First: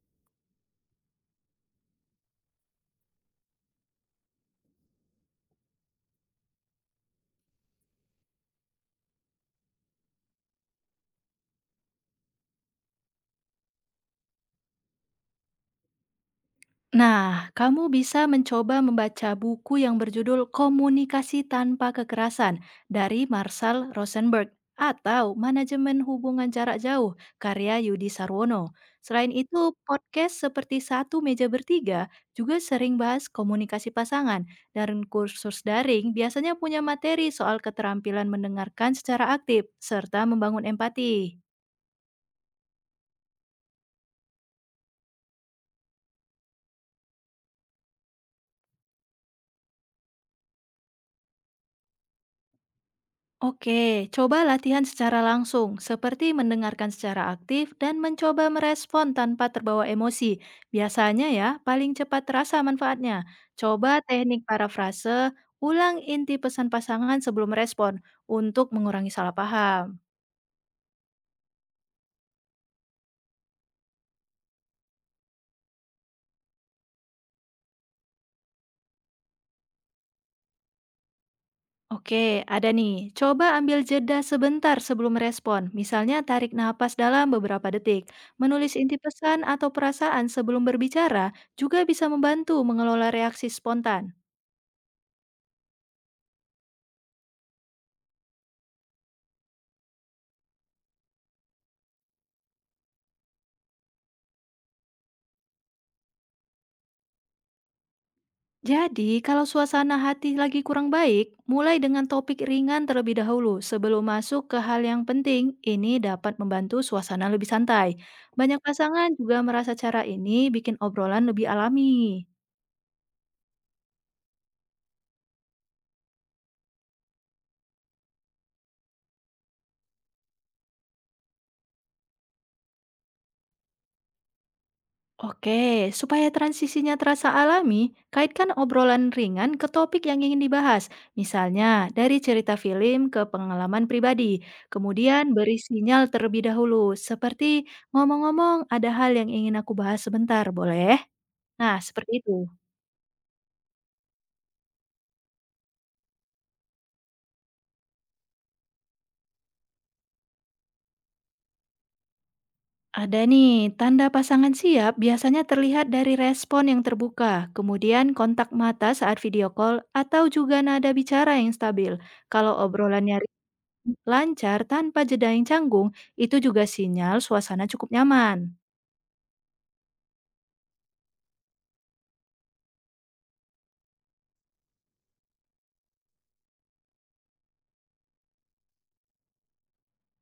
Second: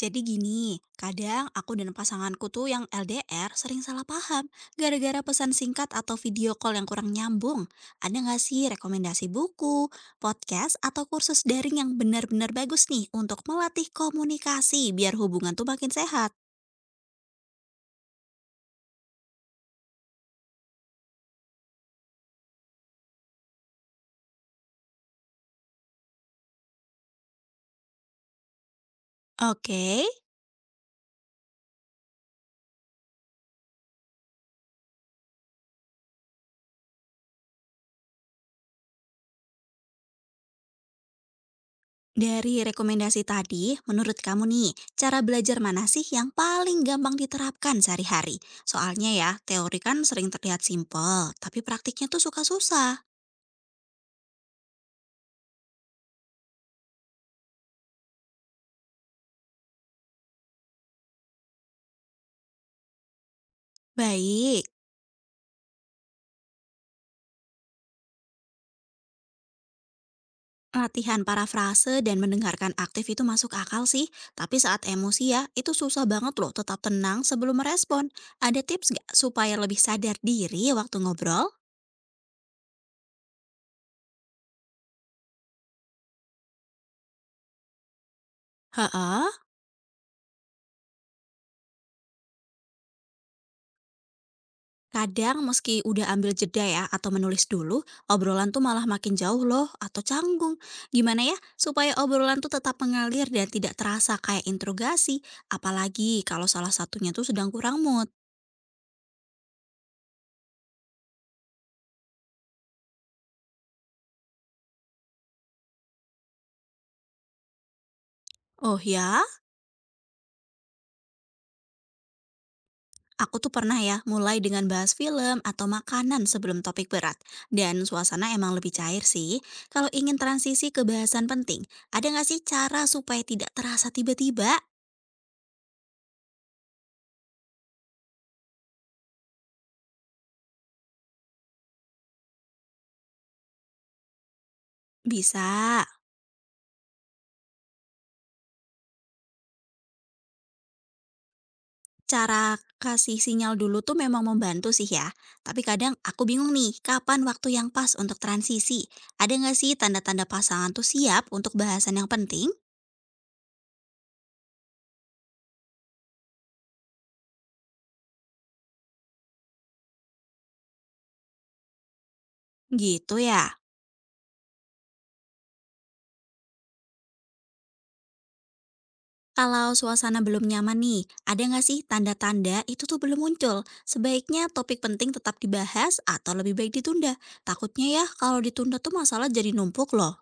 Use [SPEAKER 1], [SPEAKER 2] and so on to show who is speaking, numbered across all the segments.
[SPEAKER 1] Jadi gini, kadang aku dan pasanganku tuh yang LDR sering salah paham gara-gara pesan singkat atau video call yang kurang nyambung. Ada nggak sih rekomendasi buku, podcast, atau kursus daring yang benar-benar bagus nih untuk melatih komunikasi biar hubungan tuh makin sehat?
[SPEAKER 2] Nah, kamu bisa mencoba membaca buku yang berjudul Komunikasi Tanpa Kekerasan dari Marshall Rosenberg atau Manajemen Hubungan Jarak Jauh karya Yudi Sarwono. Selain itu,
[SPEAKER 1] Oke,
[SPEAKER 2] podcast seperti Satu Meja Bertiga juga sering bahas komunikasi pasangan dan kursus daring biasanya punya materi soal keterampilan mendengarkan secara aktif serta membangun empati.
[SPEAKER 1] dari rekomendasi tadi, menurut kamu nih, cara belajar mana sih yang paling gampang diterapkan sehari-hari? Soalnya ya, teori kan sering terlihat simpel, tapi praktiknya tuh suka susah.
[SPEAKER 2] Oke, coba latihan secara langsung, seperti mendengarkan secara aktif dan mencoba merespon tanpa terbawa emosi. Biasanya ya, paling cepat terasa manfaatnya. Coba teknik
[SPEAKER 1] Baik.
[SPEAKER 2] parafrase, ulang inti pesan pasangan sebelum respon untuk mengurangi salah paham.
[SPEAKER 1] Latihan parafrase dan mendengarkan aktif itu masuk akal sih, tapi saat emosi ya, itu susah banget loh tetap tenang sebelum merespon. Ada tips nggak supaya lebih sadar diri waktu ngobrol?
[SPEAKER 2] Oke, ada nih. Coba ambil jeda sebentar sebelum merespon. Misalnya tarik napas dalam beberapa detik. Menulis inti
[SPEAKER 1] Heeh,
[SPEAKER 2] pesan atau perasaan sebelum berbicara juga bisa membantu mengelola reaksi spontan.
[SPEAKER 1] kadang meski udah ambil jeda ya atau menulis dulu, obrolan tuh malah makin jauh loh atau canggung. Gimana ya supaya obrolan tuh tetap mengalir dan tidak terasa kayak interogasi, apalagi kalau salah satunya tuh sedang kurang mood.
[SPEAKER 2] Jadi, kalau suasana hati lagi kurang baik, mulai dengan topik ringan terlebih dahulu sebelum masuk ke hal yang penting. Ini dapat membantu suasana lebih santai. Banyak
[SPEAKER 1] Oh
[SPEAKER 2] pasangan
[SPEAKER 1] ya,
[SPEAKER 2] juga merasa cara ini bikin obrolan lebih alami.
[SPEAKER 1] aku tuh pernah ya mulai dengan bahas film atau makanan sebelum topik berat. Dan suasana emang lebih cair sih. Kalau ingin transisi ke bahasan penting, ada nggak sih cara supaya tidak terasa tiba-tiba?
[SPEAKER 2] Oke, supaya transisinya terasa alami, kaitkan obrolan ringan ke topik yang ingin dibahas. Misalnya, dari cerita film ke pengalaman pribadi. Kemudian beri
[SPEAKER 1] Bisa.
[SPEAKER 2] sinyal terlebih dahulu, seperti ngomong-ngomong ada hal yang ingin aku bahas sebentar, boleh? Nah, seperti itu.
[SPEAKER 1] Cara kasih sinyal dulu tuh memang membantu sih ya. Tapi kadang aku bingung nih, kapan waktu yang pas untuk transisi? Ada nggak sih tanda-tanda pasangan tuh siap untuk bahasan yang penting?
[SPEAKER 2] Ada nih, tanda pasangan siap biasanya terlihat dari respon yang terbuka, kemudian kontak mata saat video call, atau juga nada bicara yang stabil. Kalau
[SPEAKER 1] Gitu
[SPEAKER 2] obrolannya
[SPEAKER 1] ya.
[SPEAKER 2] ringan, lancar tanpa jeda yang canggung, itu juga sinyal suasana cukup nyaman.
[SPEAKER 1] Kalau suasana belum nyaman nih, ada nggak sih tanda-tanda itu tuh belum muncul? Sebaiknya topik penting tetap dibahas atau lebih baik ditunda? Takutnya ya kalau ditunda tuh masalah jadi numpuk loh.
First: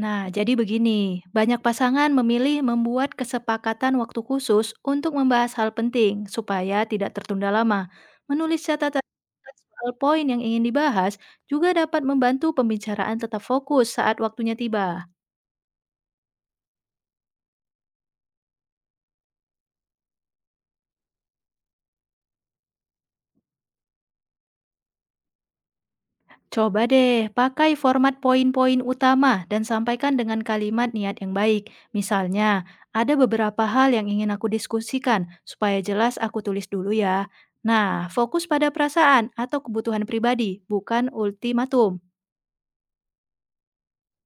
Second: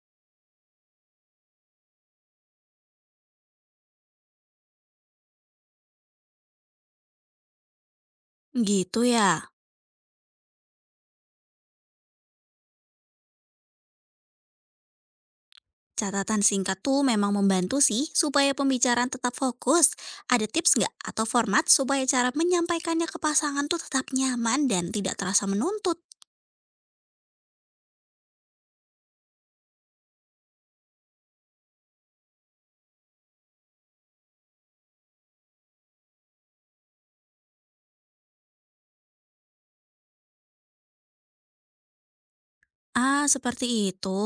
[SPEAKER 2] Nah, jadi begini, banyak pasangan memilih membuat kesepakatan waktu khusus untuk membahas hal penting supaya tidak tertunda lama. Menulis
[SPEAKER 1] Gitu
[SPEAKER 2] catatan
[SPEAKER 1] ya.
[SPEAKER 2] soal poin yang ingin dibahas juga dapat membantu pembicaraan tetap fokus saat waktunya tiba.
[SPEAKER 1] Catatan singkat tuh memang membantu sih supaya pembicaraan tetap fokus. Ada tips nggak atau format supaya cara menyampaikannya ke pasangan tuh tetap nyaman dan tidak terasa menuntut?
[SPEAKER 2] Coba deh, pakai format poin-poin utama dan sampaikan dengan kalimat niat yang baik. Misalnya, ada beberapa hal yang ingin aku diskusikan, supaya jelas aku tulis dulu ya. Nah, fokus pada perasaan atau kebutuhan pribadi, bukan ultimatum.
[SPEAKER 1] Ah, seperti itu.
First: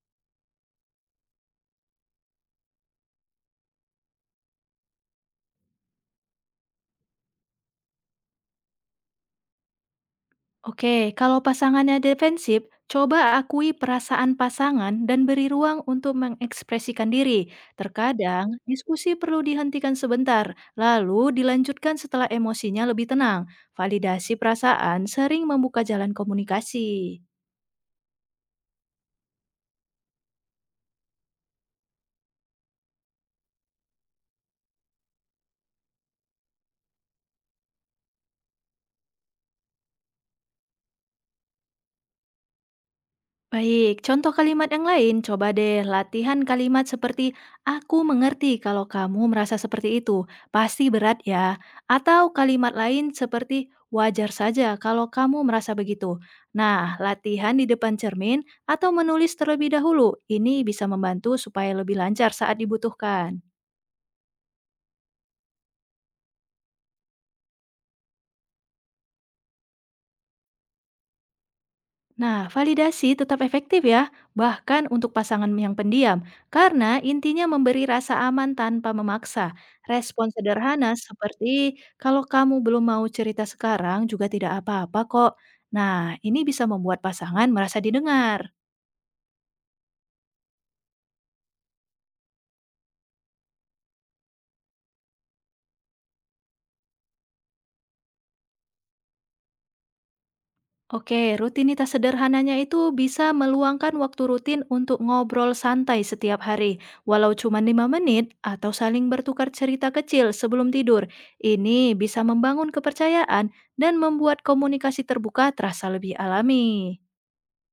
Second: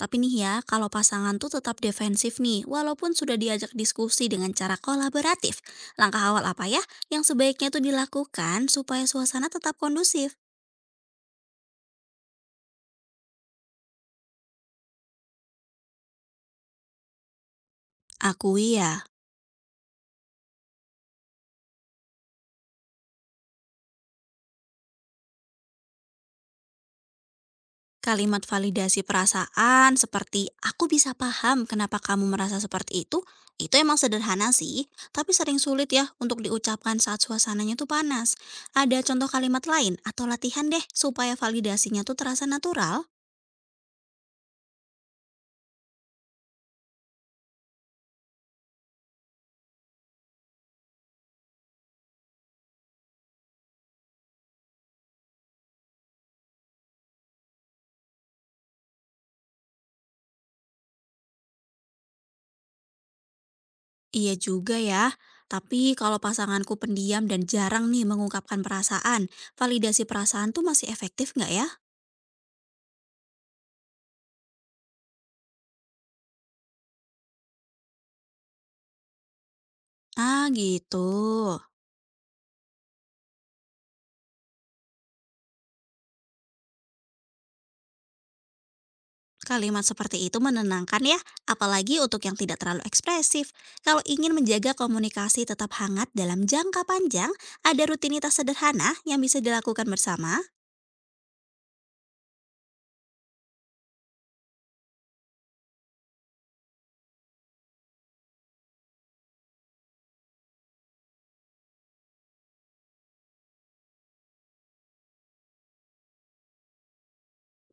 [SPEAKER 1] Tapi nih ya, kalau pasangan tuh tetap defensif nih, walaupun sudah diajak diskusi dengan cara kolaboratif. Langkah awal apa ya yang sebaiknya tuh dilakukan supaya suasana tetap kondusif?
[SPEAKER 2] Oke, kalau pasangannya defensif, coba akui perasaan pasangan dan beri ruang untuk mengekspresikan diri. Terkadang,
[SPEAKER 1] Akui ya,
[SPEAKER 2] diskusi perlu dihentikan sebentar, lalu dilanjutkan setelah emosinya lebih tenang. Validasi perasaan sering membuka jalan komunikasi.
[SPEAKER 1] kalimat validasi perasaan seperti aku bisa paham kenapa kamu merasa seperti itu emang sederhana sih, tapi sering sulit ya untuk diucapkan saat suasananya tuh panas. Ada contoh kalimat lain atau latihan deh supaya validasinya tuh terasa natural?
[SPEAKER 2] Baik, contoh kalimat yang lain, coba deh latihan kalimat seperti "Aku mengerti kalau kamu merasa seperti itu, pasti berat ya." Atau kalimat lain seperti "Wajar saja kalau kamu merasa begitu." Nah, latihan di depan cermin atau menulis terlebih dahulu, ini bisa membantu supaya lebih lancar saat dibutuhkan.
[SPEAKER 1] Iya juga ya, tapi kalau pasanganku pendiam dan jarang nih mengungkapkan perasaan, validasi perasaan tuh masih efektif nggak ya?
[SPEAKER 2] Nah, validasi tetap efektif ya, bahkan untuk pasangan yang pendiam, karena intinya memberi rasa aman tanpa memaksa. Respon
[SPEAKER 1] Ah
[SPEAKER 2] sederhana
[SPEAKER 1] gitu.
[SPEAKER 2] seperti, kalau kamu belum mau cerita sekarang juga tidak apa-apa kok. Nah, ini bisa membuat pasangan merasa didengar.
[SPEAKER 1] Kalimat seperti itu menenangkan ya, apalagi untuk yang tidak terlalu ekspresif. Kalau ingin menjaga komunikasi tetap hangat dalam jangka panjang, ada rutinitas sederhana yang bisa dilakukan bersama.
[SPEAKER 2] Oke, rutinitas sederhananya itu bisa meluangkan waktu rutin untuk ngobrol santai setiap hari, walau cuma 5 menit atau saling bertukar cerita kecil sebelum tidur. Ini bisa membangun kepercayaan dan membuat komunikasi terbuka terasa lebih alami.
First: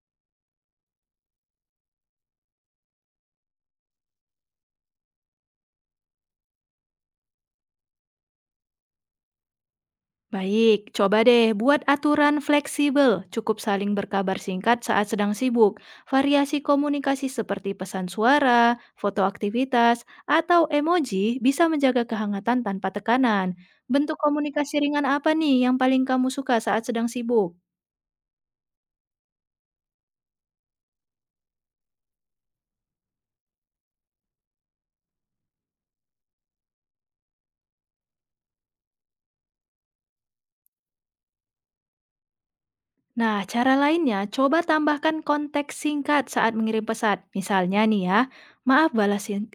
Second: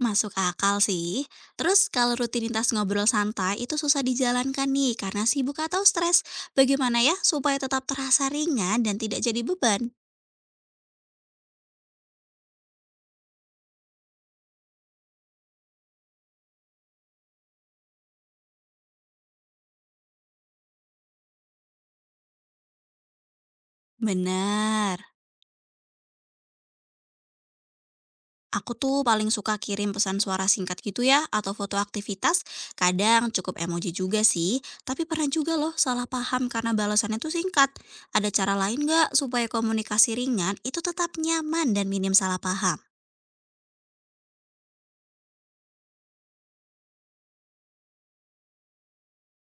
[SPEAKER 1] Masuk akal sih. Terus kalau rutinitas ngobrol santai itu susah dijalankan nih karena sibuk atau stres. Bagaimana ya supaya tetap terasa ringan dan tidak jadi beban?
[SPEAKER 2] Baik, coba deh buat aturan fleksibel, cukup saling berkabar singkat saat sedang sibuk. Variasi komunikasi seperti pesan suara, foto aktivitas, atau emoji bisa menjaga kehangatan tanpa tekanan. Bentuk komunikasi
[SPEAKER 1] Benar.
[SPEAKER 2] ringan apa nih yang paling kamu suka saat sedang sibuk?
[SPEAKER 1] Aku tuh paling suka kirim pesan suara singkat gitu ya atau foto aktivitas. Kadang cukup emoji juga sih, tapi pernah juga loh salah paham karena balasannya tuh singkat. Ada cara lain nggak supaya komunikasi ringan itu tetap nyaman dan minim salah paham?
[SPEAKER 2] Nah, cara lainnya, coba tambahkan konteks singkat saat mengirim pesan. Misalnya nih ya, maaf balas sing-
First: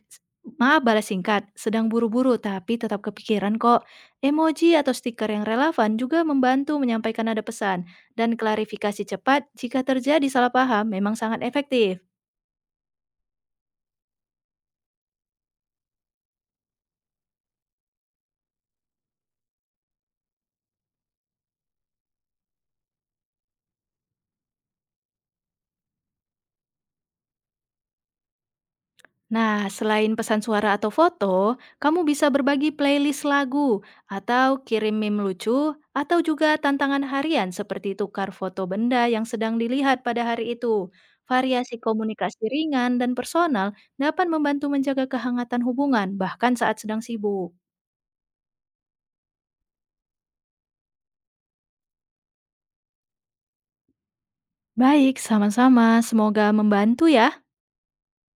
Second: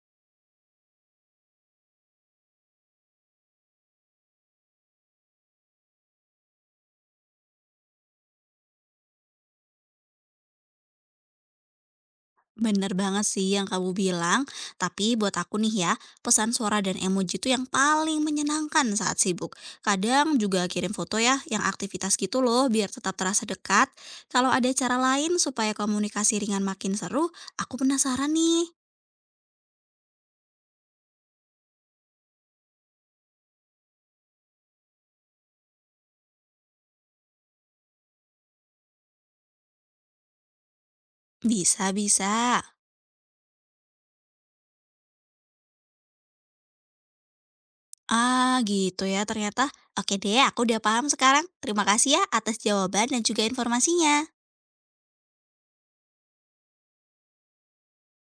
[SPEAKER 2] maaf balas singkat, sedang buru-buru tapi tetap kepikiran kok. Emoji atau stiker yang relevan juga membantu menyampaikan nada pesan dan klarifikasi cepat jika terjadi salah paham memang sangat efektif.
[SPEAKER 1] Bener banget sih yang kamu bilang, tapi buat aku nih ya, pesan suara dan emoji itu yang paling menyenangkan saat sibuk. Kadang juga kirim foto ya, yang aktivitas gitu loh, biar tetap terasa dekat. Kalau ada cara lain supaya komunikasi ringan makin seru, aku penasaran nih.
[SPEAKER 2] Nah, selain pesan suara atau foto, kamu bisa berbagi playlist lagu atau kirim meme lucu atau juga tantangan harian seperti tukar foto benda yang sedang dilihat pada hari itu. Variasi komunikasi
[SPEAKER 1] Bisa-bisa.
[SPEAKER 2] ringan dan personal dapat membantu menjaga kehangatan hubungan bahkan saat sedang sibuk.
[SPEAKER 1] Ah gitu ya ternyata. Oke deh, aku udah paham sekarang. Terima kasih ya atas jawaban dan juga informasinya.
[SPEAKER 2] Baik, sama-sama. Semoga membantu ya.